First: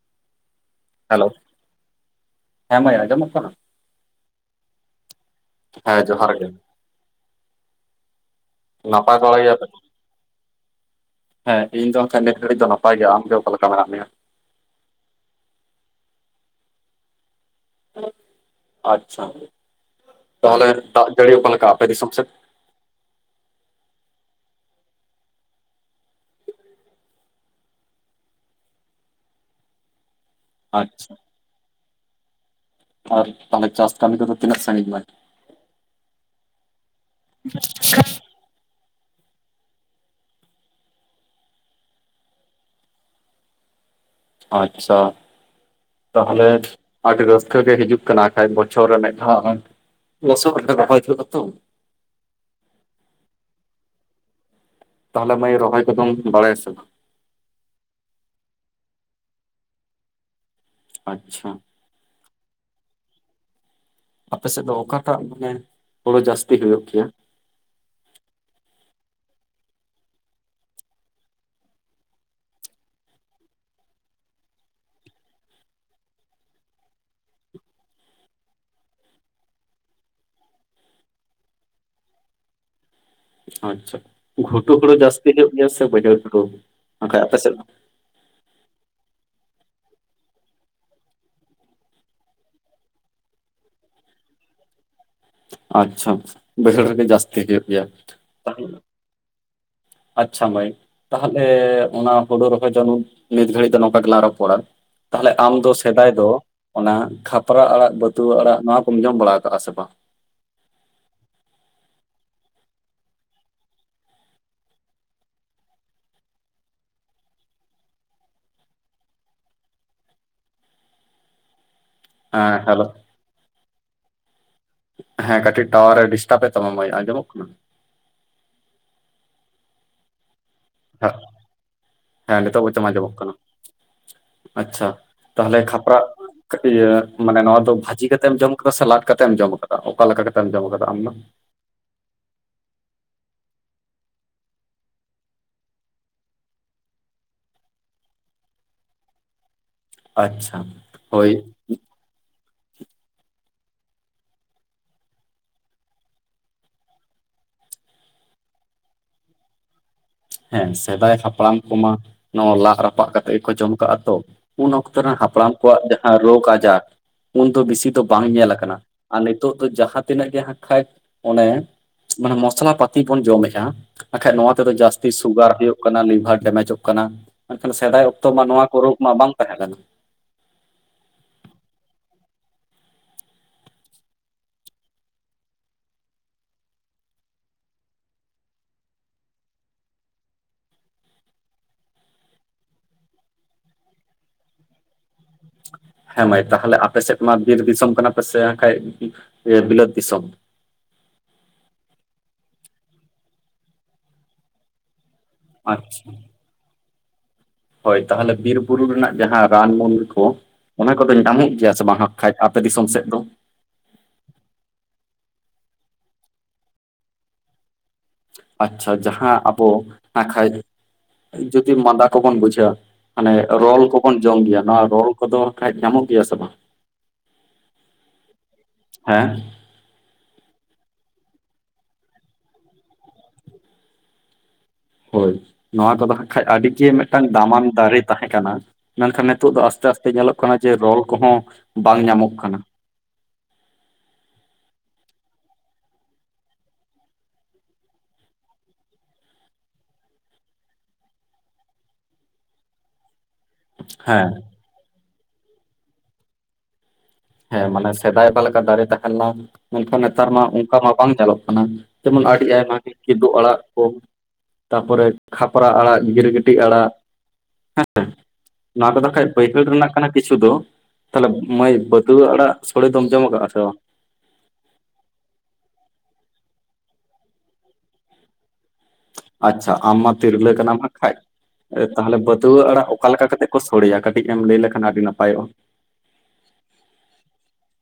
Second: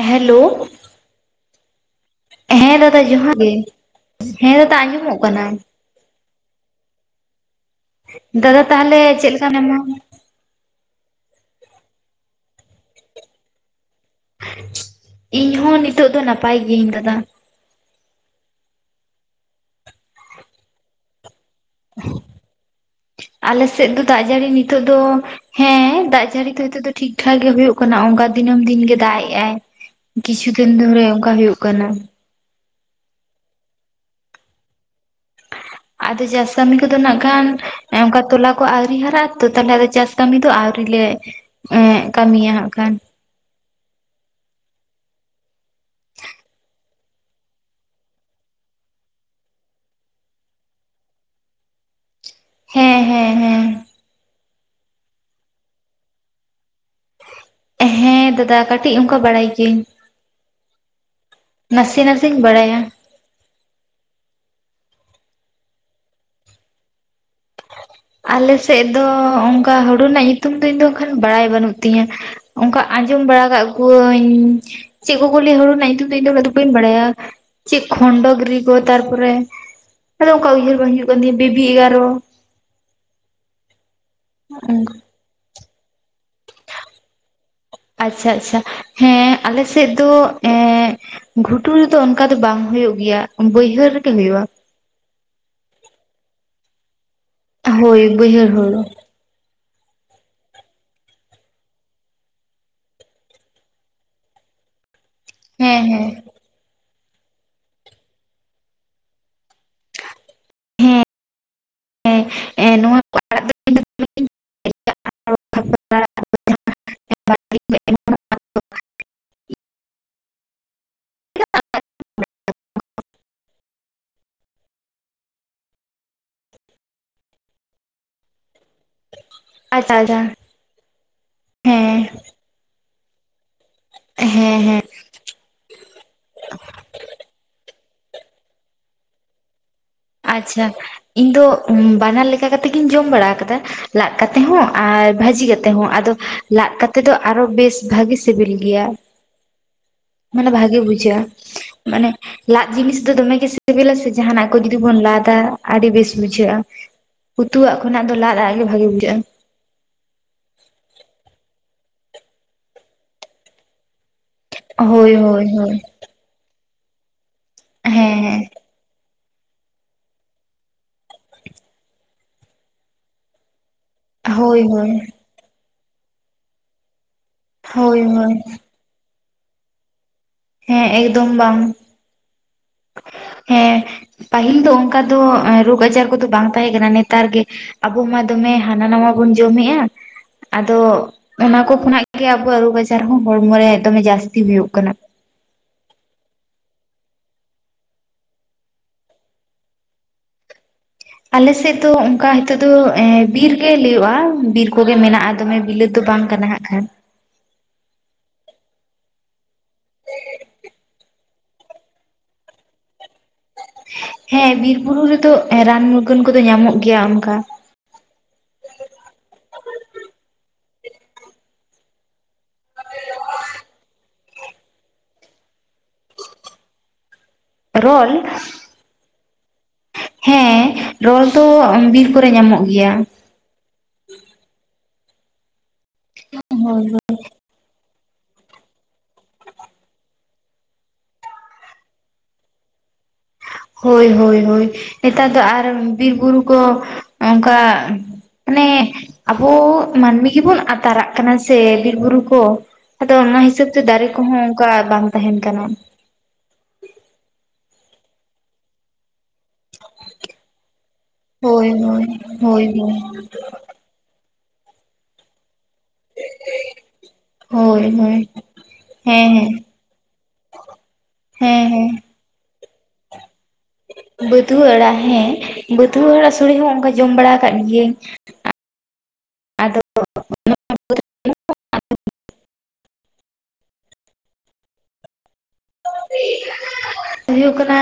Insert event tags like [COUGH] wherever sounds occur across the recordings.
Hello. Hello. ᱦᱮᱸ ᱫᱟᱫᱟ ᱡᱚᱦᱟᱨ ᱜᱮ, ᱦᱮᱸ ᱫᱟᱫᱟ ᱟᱸᱡᱚᱢᱚᱜ ᱠᱟᱱᱟ᱾ ᱦᱮᱸ ᱡᱚᱦᱟᱨ ᱜᱮ᱾ ᱫᱟᱫᱟ ᱛᱟᱦᱚᱞᱮ ᱱᱟᱯᱟᱭ ᱪᱮᱫ ᱵᱟᱲᱟ ᱞᱮᱠᱟ ᱜᱮᱭᱟᱯᱮ? ᱢᱮᱱᱟᱢᱟ? ᱦᱮᱸ ᱤᱧ ᱫᱚ ᱠᱷᱟᱡ ᱱᱤᱛ ᱜᱷᱟᱹᱲᱤᱡ ᱫᱚ ᱱᱟᱯᱟᱭ ᱜᱮ, ᱟᱢ ᱜᱮ ᱚᱠᱟ ᱞᱮᱠᱟ ᱢᱮᱱᱟᱜ ᱢᱮᱭᱟ? ᱤᱧ ᱦᱚᱸ ᱱᱤᱛᱳᱜ ᱫᱚ ᱱᱟᱯᱟᱭ ᱜᱤᱭᱟᱹᱧ ᱫᱟᱫᱟ᱾ ᱟᱪᱪᱷᱟ, ᱛᱟᱦᱚᱞᱮ ᱫᱟᱜ ᱡᱟᱹᱲᱤ ᱚᱠᱟ ᱞᱮᱠᱟ ᱟᱯᱮ ᱫᱤᱥᱚᱢ ᱥᱮᱫ? ᱟᱞᱮ ᱥᱮᱫ ᱫᱚ ᱫᱟᱜ ᱡᱟᱹᱲᱤ ᱱᱤᱛᱚᱜ ᱫᱚ ᱦᱮᱸ ᱫᱟᱜ ᱡᱟᱹᱲᱤ ᱫᱚ ᱦᱤᱛᱚᱜ ᱫᱚ ᱴᱷᱤᱠ ᱴᱷᱟᱠ ᱜᱮ ᱦᱩᱭᱩᱜ ᱠᱟᱱᱟ ᱚᱝᱠᱟ ᱫᱤᱱᱟᱹᱢ ᱫᱤᱱ ᱜᱮ ᱫᱟᱜ ᱮᱜᱼᱟᱭ᱾ ᱠᱤᱪᱷᱩ ᱫᱤᱱ ᱫᱷᱚᱨᱮ ᱟᱪᱪᱷᱟ ᱚᱝᱠᱟ ᱦᱳᱭᱤᱜ ᱠᱟᱱᱟ᱾ ᱟᱨ ᱛᱟᱦᱚᱞᱮ ᱪᱟᱥ ᱠᱟᱹᱢᱤ ᱠᱚᱫᱚ ᱛᱤᱱᱟᱹᱜ ᱥᱟᱺᱜᱤᱧ? [INAUDIBLE] ᱟᱫᱚ ᱪᱟᱥ ᱠᱟᱹᱢᱤ ᱠᱚ ᱫᱚ ᱱᱟᱜᱠᱷᱟᱱ ᱮᱸ ᱚᱝᱠᱟ ᱛᱚᱞᱟ ᱠᱚ ᱟᱣᱨᱤ ᱦᱟᱨᱟᱜᱼᱟ ᱛᱚ ᱛᱟᱦᱚᱞᱮ ᱟᱫᱚ ᱪᱟᱥ ᱠᱟᱹᱢᱤ ᱫᱚ ᱟᱣᱨᱤ ᱞᱮ, ᱤ ᱠᱟᱹᱢᱤᱭᱟ ᱦᱟᱜ ᱠᱷᱟᱱ᱾ ᱟᱪᱪᱷᱟ ᱛᱟᱦᱚᱞᱮ ᱟᱰᱤ ᱨᱟᱹᱥᱠᱟᱹ ᱜᱮ ᱦᱤᱡᱩᱜ ᱠᱟᱱᱟ ᱠᱷᱟᱱᱡ ᱵᱚᱪᱪᱷᱚᱨ ᱨᱮ ᱢᱤᱫ ᱫᱷᱟᱣ [UNINTELLIGIBLE] ᱞᱚᱥᱚᱫ ᱟᱛᱮ ᱨᱚᱦᱚᱭ ᱦᱩᱭᱩᱜᱼᱟ ᱛᱚ ᱦᱮ ᱦᱮ ᱦᱮ ᱛᱟᱦᱚᱞᱮ ᱢᱟᱹᱭ ᱨᱚᱦᱚᱭ ᱠᱚᱫᱚᱢ ᱵᱟᱲᱟᱭᱟ ᱥᱮ ᱵᱟᱝ? ᱦᱮ ᱫᱟᱫᱟ ᱠᱟᱹᱴᱤᱡ ᱚᱱᱠᱟ ᱵᱟᱲᱟᱭ ᱜᱤᱭᱟᱹᱧ ᱟᱪᱪᱷᱟ ᱱᱟᱥᱮ ᱱᱟᱥᱮᱧ ᱵᱟᱲᱟᱭᱟ ᱟᱯᱮ ᱥᱮᱫ ᱫᱚ ᱚᱠᱟᱴᱟᱜ ᱢᱟᱱᱮ ᱦᱳᱲᱳ ᱡᱟᱹᱥᱛᱤ ᱦᱳᱭᱳᱜ ᱜᱮᱭᱟ? ᱟᱞᱮᱥᱮᱫ ᱫᱚ ᱚᱱᱠᱟ ᱦᱳᱲᱳ ᱨᱮᱱᱟᱜ ᱧᱩᱛᱩᱢ ᱫᱚ ᱤᱧ ᱫᱚ ᱠᱷᱟᱱ ᱵᱟᱲᱟᱭ ᱵᱟᱹᱱᱩᱜ ᱛᱤᱧᱟ ᱚᱱᱠᱟ ᱟᱸᱡᱚᱢ ᱵᱟᱲᱟ ᱠᱟᱜ ᱠᱚᱣᱟᱹᱧ ᱪᱮᱫ ᱠᱚ ᱠᱚ ᱞᱮᱭᱼᱟ ᱦᱳᱲᱳ ᱨᱮᱱᱟᱜ ᱧᱩᱛᱩᱢ ᱫᱚ ᱤᱧ ᱫᱚ ᱩᱱᱟᱹᱜ ᱫᱚ ᱵᱟᱹᱧ ᱵᱟᱲᱟᱭᱟ ᱪᱮᱫ ᱠᱷᱚᱱᱰᱚ ᱜᱨᱤ ᱠᱚ ᱛᱟᱨᱼᱯᱚᱨᱮ ᱟᱫᱚ ᱚᱱᱠᱟ ᱩᱭᱦᱟᱹᱨ ᱵᱟᱝ ᱦᱤᱡᱩᱜ ᱠᱟᱱ ᱛᱤᱧᱟ ᱵᱮᱵᱤ ᱮᱜᱟᱨᱚ ᱟᱪᱪᱷᱟ ᱜᱷᱩᱴᱩ ᱚᱱᱠᱟ ᱦᱩᱲᱩ ᱡᱟᱹᱥᱛᱤ ᱦᱩᱭᱩᱜ ᱜᱮᱭᱟ ᱥᱮ ᱵᱟᱹᱭᱦᱟᱸᱲ ᱦᱳᱲᱳ ᱟᱯᱮ ᱥᱮᱫ? [INAUDIBLE] ᱟᱪᱪᱷᱟ ᱟᱪᱪᱷᱟ ᱦᱮ ᱟᱞᱮᱥᱮᱫ ᱫᱚ ᱮ ᱜᱷᱩᱴᱩ ᱨᱮᱫᱚ ᱚᱱᱠᱟ ᱫᱚ ᱵᱟᱝ ᱦᱩᱭᱩᱜ ᱜᱮᱭᱟ ᱵᱟᱹᱭᱦᱟᱹᱲ ᱨᱮᱜᱮ ᱦᱩᱭᱩᱜᱼᱟ ᱟᱪᱪᱷᱟ ᱟᱪᱪᱷᱟ ᱵᱟᱹᱭᱦᱟᱹᱲ ᱨᱮ ᱜᱮ ᱡᱟᱥ ᱦᱳᱭ ᱵᱟᱭᱦᱟᱹᱲ ᱦᱳᱲᱳ ᱟᱪᱪᱷᱟ ᱢᱟᱹᱭ ᱛᱟᱦᱚᱞᱮ ᱚᱱᱟ ᱦᱳᱲᱳ ᱨᱚᱦᱚᱭ [INAUDIBLE] ᱱᱤᱛ ᱜᱷᱟᱹᱲᱤᱡ ᱫᱚ ᱱᱚᱝᱠᱟ ᱜᱮᱞᱟᱝ ᱨᱚᱯᱚᱲᱼᱟ ᱛᱟᱦᱚᱞᱮ ᱟᱢ ᱫᱚ ᱦᱮᱸ ᱦᱮᱸ ᱥᱮᱫᱟᱭ ᱫᱚ ᱚᱱᱟ ᱠᱷᱟᱛᱨᱟ ᱟᱲᱟᱜ ᱵᱟᱹᱛᱩᱣᱟᱹ ᱟᱲᱟᱜ ᱱᱚᱣᱟ ᱠᱚᱢ ᱡᱚᱢ ᱵᱟᱲᱟ ᱠᱟᱜ-ᱟ ᱥᱮ ᱵᱟᱝ ᱦᱮ ᱮ ᱱᱚᱣᱟ ᱟᱲᱟᱜ ᱫᱚ ᱤᱧ ᱫᱚ ᱫᱚᱢᱮᱧ ᱮ ᱦᱮᱞᱳ ᱦᱮ ᱠᱟᱹᱴᱤᱡ ᱴᱟᱣᱟᱨ ᱮ ᱰᱤᱥᱴᱟᱵ ᱮ ᱛᱟᱢᱟ ᱢᱟᱹᱭ ᱟᱡᱚᱢᱚᱜ ᱠᱟᱱᱟ ᱟᱡᱷᱟ ᱡᱷᱟ ᱦᱮ ᱦᱮ ᱱᱤᱛᱚᱜ ᱵᱚᱪᱚᱢ ᱟᱡᱚᱢᱚᱜ ᱠᱟᱱᱟ ᱦᱮᱸ ᱦᱮᱸ ᱟᱪᱪᱷᱟ ᱛᱟᱦᱚᱞᱮ ᱠᱷᱟᱛᱨᱟᱜ ᱠᱟᱹᱴᱤᱭᱟᱹ ᱢᱟᱱᱮ ᱱᱚᱣᱟ ᱫᱚ ᱵᱷᱟᱹᱡᱤ ᱠᱟᱛᱮᱢ ᱡᱚᱢ ᱠᱟᱫᱟ ᱥᱮ ᱞᱟᱫᱽ ᱠᱟᱛᱮᱢ ᱡᱚᱢ ᱠᱟᱫ ᱚᱠᱟᱞᱠᱟ ᱠᱟᱛᱮᱞ ᱡᱚᱢ ᱠᱟᱫᱟ ᱟᱢᱫᱚ ᱦᱩ ᱵᱟᱱᱟᱨ ᱞᱮᱠᱟ ᱠᱟᱛᱮᱜᱤᱧ ᱡᱚᱢ ᱵᱟᱲᱟ ᱟᱠᱟᱫᱟ ᱞᱟᱫ ᱠᱟᱛᱮ ᱦᱚ ᱟᱨ ᱵᱷᱟᱹᱡᱤ ᱠᱟᱛᱮ ᱦᱚ ᱟᱫᱚ ᱞᱟᱫᱽ ᱠᱟᱛᱮ ᱫᱚ ᱟᱨᱦᱚ ᱵᱮᱥ ᱵᱷᱟᱹᱜᱤ ᱥᱤᱵᱤᱞ ᱜᱮᱭᱟ ᱢᱟᱱᱮ ᱟᱪᱪᱷᱟ ᱵᱷᱟᱜᱮ ᱦᱳᱭ ᱵᱩᱡᱷᱟᱜ-ᱟ ᱢᱟᱱᱮ ᱞᱟᱫᱽ ᱡᱤᱱᱤᱥ ᱫᱚ ᱫᱚᱢᱮᱜᱮ ᱥᱮᱵᱮᱞᱟ ᱥᱮ ᱡᱟᱦᱟᱱᱟᱜ ᱠᱚ ᱡᱩᱫᱤ ᱵᱚᱱ ᱞᱟᱫᱟ ᱟᱹᱰᱤ ᱵᱮᱥ ᱵᱩᱡᱷᱟᱹᱜᱼᱟ ᱩᱛᱩᱣᱟᱜ ᱠᱷᱚᱱᱟᱜ ᱫᱚ ᱞᱟᱫ-ᱟᱜ ᱜᱮ ᱵᱷᱟᱜᱮ ᱵᱩᱡᱷ ᱦᱮ ᱥᱮᱫᱟᱭ ᱦᱟᱯᱲᱟᱢ ᱠᱚᱢᱟ ᱱᱚᱣᱟ ᱞᱟᱫ ᱨᱟᱯᱟᱜ ᱠᱟᱛᱮᱜ ᱜᱮᱠᱚ ᱡᱚᱢ ᱠᱟᱜᱼᱟ ᱛᱚ ᱩᱱ ᱚᱠᱛᱚ ᱦᱳᱭ ᱨᱮᱱ ᱦᱳᱭ ᱦᱟᱯᱲᱟᱢ ᱦᱳᱭ ᱠᱚᱣᱟᱜ ᱡᱟᱦᱟ ᱨᱳᱜᱽ ᱟᱡᱟᱨ ᱩᱱᱫᱚ ᱵᱮᱥᱤ ᱦᱮᱸ ᱫᱚ ᱵᱟᱝ ᱦᱮᱸ ᱧᱮᱞ ᱠᱟᱱᱟ ᱟᱨ ᱱᱤᱛᱚᱜ ᱫᱚ ᱡᱟᱦᱟ ᱛᱤᱱᱟᱹᱜ ᱜᱮ ᱦᱟᱸᱜ ᱠᱷᱟᱭ ᱚᱱᱮ ᱢᱟᱱᱮ ᱢᱚᱥᱞᱟ ᱯᱟᱛᱤ ᱵᱚᱱ ᱡᱚᱢᱮᱜ-ᱟ ᱟᱠᱷᱟᱡ ᱱᱚᱣᱟ ᱦᱳᱭ ᱛᱮᱫᱚ ᱦᱳᱭ ᱡᱟᱹᱥᱛᱤ ᱥᱩᱜᱟᱨ ᱦᱳᱭᱳᱜ ᱠᱟᱱᱟ ᱞᱤᱵᱷᱟᱨ ᱰᱮᱢᱮᱡᱚᱜ ᱠᱟᱱᱟ ᱢᱮᱱᱠᱷᱟᱱ ᱦᱳᱭ ᱥᱮᱫᱟᱭ ᱚᱠᱛᱚ ᱦᱳᱭ ᱢᱟ ᱱᱚᱣᱟ ᱠᱚ ᱨᱳᱜ ᱢᱟ ᱵᱟᱝ ᱛᱟᱦᱮ ᱞᱮᱱᱟ ᱦᱮ ᱮᱠᱫᱚᱢ ᱵᱟᱝ ᱦᱮ ᱯᱟᱹᱦᱤᱞ ᱫᱚ ᱚᱱᱠᱟ ᱫᱚ ᱨᱳᱜᱽ ᱟᱡᱟᱨ ᱠᱚᱫᱚ ᱵᱟᱝ ᱛᱟᱦᱮ ᱠᱟᱱᱟ ᱱᱮᱛᱟᱨ ᱜᱮ ᱟᱵᱚ ᱢᱟ ᱫᱚᱢᱮ ᱦᱟᱱᱟ ᱱᱟᱣᱟ ᱵᱚᱱ ᱡᱚᱢᱮᱜᱼᱟ ᱟᱫᱚ ᱚᱱᱟ ᱠᱚ ᱠᱷᱚᱱᱟᱜ ᱜᱮ ᱟᱵᱚᱣᱟᱜ ᱨᱳᱜᱽ ᱟᱡᱟᱨ ᱦᱚ ᱦᱚᱲᱢᱚ ᱨᱮ ᱫᱚᱢᱮ ᱡᱟᱹᱥᱛᱤ ᱦᱳᱭᱳᱜ ᱠᱟᱱᱟ ᱦᱮ ᱢᱟᱹᱭ ᱛᱟᱦᱚᱞᱮ ᱟᱯᱮ ᱥᱮᱫ ᱢᱟ ᱵᱤᱨ ᱫᱤᱥᱚᱢ ᱠᱟᱱᱟ ᱯᱮ ᱥᱮ ᱦᱟᱠᱷᱟᱡ ᱵᱤᱞᱟᱹᱛ ᱫᱤᱥᱚᱢ ᱟᱞᱮᱥᱮᱫ ᱫᱚ ᱚᱱᱠᱟ ᱦᱤᱛᱚᱜ ᱫᱚ ᱮ ᱵᱤᱨ ᱜᱮ ᱞᱮᱭᱳᱜᱼᱟ ᱵᱤᱨ ᱠᱩᱜᱮ ᱢᱮᱱᱟᱜᱼᱟ ᱫᱚᱢᱮ ᱵᱤᱞᱟᱹᱛ ᱟᱪᱪᱷᱟ ᱫᱚ ᱵᱟᱝ ᱠᱟᱱᱟ ᱦᱟᱸᱜ ᱠᱷᱟᱱ ᱦᱳᱭ ᱛᱟᱦᱚᱞᱮ ᱵᱤᱨ ᱵᱩᱨᱩ ᱨᱮᱱᱟᱜ ᱡᱟᱦᱟ ᱨᱟᱱ ᱢᱩᱞ ᱠᱚ ᱚᱱᱟ ᱠᱚᱫᱚ ᱧᱟᱢᱚᱜ ᱜᱮᱭᱟ ᱥᱮ ᱵᱟᱝ ᱦᱟᱸᱜ ᱠᱷᱟᱡ ᱟᱯᱮ ᱫᱤᱥᱚᱢ ᱥᱮᱫ ᱫᱚ ᱦᱮ ᱵᱤᱨ ᱵᱩᱨᱩ ᱨᱮᱫᱚ ᱨᱟᱱ ᱢᱩᱨᱜᱟᱹᱱ ᱠᱚᱫᱚ ᱧᱟᱢᱚᱜ ᱜᱮᱭᱟ ᱚᱱᱠᱟ ᱟᱪᱪᱷᱟ ᱡᱟᱦᱟ ᱟᱵᱚ ᱱᱟᱠᱷᱟᱡ ᱡᱩᱫᱤ ᱢᱟᱫᱟ ᱠᱚᱵᱚᱱ ᱵᱩᱡᱷᱟᱹᱣᱟ ᱢᱟᱱᱮ ᱨᱚᱞ ᱠᱚᱵᱚᱱ ᱡᱚᱢ ᱜᱮᱭᱟ ᱱᱚᱣᱟ ᱨᱚᱞ ᱠᱚᱫᱚ ᱦᱟᱠᱠᱷᱟᱡ ᱧᱟᱢᱚᱜ ᱜᱮᱭᱟ ᱥᱮ ᱵᱟᱝ ᱨᱚᱞ ᱦᱮ ᱦᱮ ᱨᱚᱞ ᱫᱚ ᱵᱤᱨ ᱠᱚᱨᱮ ᱧᱟᱢᱚᱜ ᱜᱮᱭᱟ ᱦᱳᱭ ᱱᱚᱣᱟ ᱠᱚᱫᱚ ᱦᱟᱸᱜ ᱠᱷᱟᱡ ᱦᱳᱭ ᱟᱰᱤ ᱜᱮ ᱦᱳᱭ ᱢᱤᱫᱴᱟᱝ ᱫᱟᱢᱟᱱ ᱫᱟᱨᱮ ᱛᱟᱦᱮ ᱠᱟᱱᱟ ᱢᱮᱱᱠᱷᱟᱱ ᱱᱤᱛᱚᱜ ᱫᱚ ᱟᱥᱛᱮ ᱟᱥᱛᱮ ᱧᱮᱞᱚᱜ ᱠᱟᱱᱟ ᱡᱮ ᱨᱚᱞ ᱠᱚᱦᱚ ᱵᱟᱝ ᱧᱟᱢᱚᱜ ᱠᱟᱱᱟ ᱦᱳᱭ ᱦᱳᱭ ᱦᱳᱭ ᱱᱮᱛᱟᱨ ᱫᱚ ᱟᱨ ᱵᱤᱨ ᱵᱩᱨᱩ ᱠᱚ ᱚᱝᱠᱟ ᱚᱱᱮ ᱟᱵᱚ ᱢᱟᱹᱱᱢᱤ ᱜᱮᱵᱚᱱ ᱟᱛᱟᱨᱟᱜ ᱠᱟᱱᱟ ᱥᱮ ᱵᱤᱨ ᱵᱩᱨᱩ ᱠᱚ ᱟᱫᱚ ᱚᱱᱟ ᱦᱤᱥᱟᱹᱵᱛᱮ ᱫᱟᱨᱮ ᱦᱮᱸ ᱠᱚᱦᱚ ᱚᱝᱠᱟ ᱵᱟᱝ ᱛᱟᱦᱮᱱ ᱠᱟᱱᱟ ᱦᱮ ᱢᱟᱱᱮ ᱥᱮᱫᱟᱭ ᱵᱟ ᱞᱮᱠᱟ ᱫᱟᱨᱮ ᱛᱟᱦᱮᱱᱢᱟ ᱢᱮᱱᱠᱷᱟᱱ ᱱᱮᱛᱟᱨ ᱢᱟ ᱚᱱᱠᱟ ᱢᱟ ᱵᱟᱝ ᱧᱮᱞᱚᱜ ᱠᱟᱱᱟ ᱦᱳᱭ ᱦᱳᱭ ᱡᱮᱢᱚᱱ ᱟᱰᱤ ᱦᱳᱭ ᱟᱭᱢᱟ ᱜᱮ ᱦᱳᱭ ᱠᱮᱫᱩᱵ ᱟᱲᱟᱜ ᱠᱚ ᱛᱟᱨᱯᱚᱨᱮ ᱠᱷᱟᱯᱨᱟ ᱟᱲᱟᱜ ᱜᱤᱨ ᱜᱤᱴᱤᱡ ᱟᱲᱟᱜ ᱦᱳᱭ ᱦᱮ ᱦᱳᱭ ᱱᱚᱣᱟ ᱠᱚᱫᱚ ᱠᱷᱟᱡ ᱦᱮᱸ ᱦᱮᱸ ᱵᱟᱹᱭᱦᱟᱹᱲ ᱨᱮᱱᱟᱜ ᱠᱟᱱᱟ ᱠᱤᱪᱷᱩ ᱫᱚ ᱛᱷᱟᱞᱮ ᱦᱮᱸ ᱢᱟᱹᱭ ᱵᱟᱹ ᱦᱮᱸ ᱫᱩ ᱟᱲᱟᱜ ᱥᱳᱲᱮ ᱫᱚᱢ ᱡᱚᱢ ᱠᱟᱜᱼᱟ ᱥᱮ ᱵᱟᱝ ᱵᱟᱹᱛᱷᱩᱟᱹ ᱟᱲᱟᱜ ᱦᱮ ᱵᱟᱹᱛᱷᱩᱟᱹ ᱟᱲᱟᱜ ᱥᱳᱲᱮ ᱦᱚ ᱚᱱᱠᱟ ᱡᱚᱢ ᱵᱟᱲᱟ ᱟᱠᱟᱫ ᱜᱤᱭᱟᱹᱧ ᱟᱪᱪᱷᱟ ᱟᱫᱚ ᱟᱢ ᱢᱟ ᱛᱤᱨᱞᱟᱹ ᱠᱟᱱᱟᱢ ᱦᱟᱸᱜ ᱠᱷᱟᱡ ᱛᱟᱦᱚᱞᱮ ᱵᱟᱹᱛᱩᱣᱟᱹ ᱟᱲᱟᱜ ᱚᱠᱟ ᱞᱮᱠᱟ ᱠᱟᱛᱮᱜ ᱠᱚ ᱥᱳᱲᱮᱭᱟ ᱠᱟᱹᱴᱤᱡ ᱮᱢ ᱞᱟᱹᱭ ᱞᱮᱠᱷᱟᱱ ᱟᱹᱰᱤ ᱱᱟᱯᱟᱭᱚᱜᱼᱟ [INAUDIBLE] ᱦᱳᱭᱳᱜ ᱠᱟᱱᱟ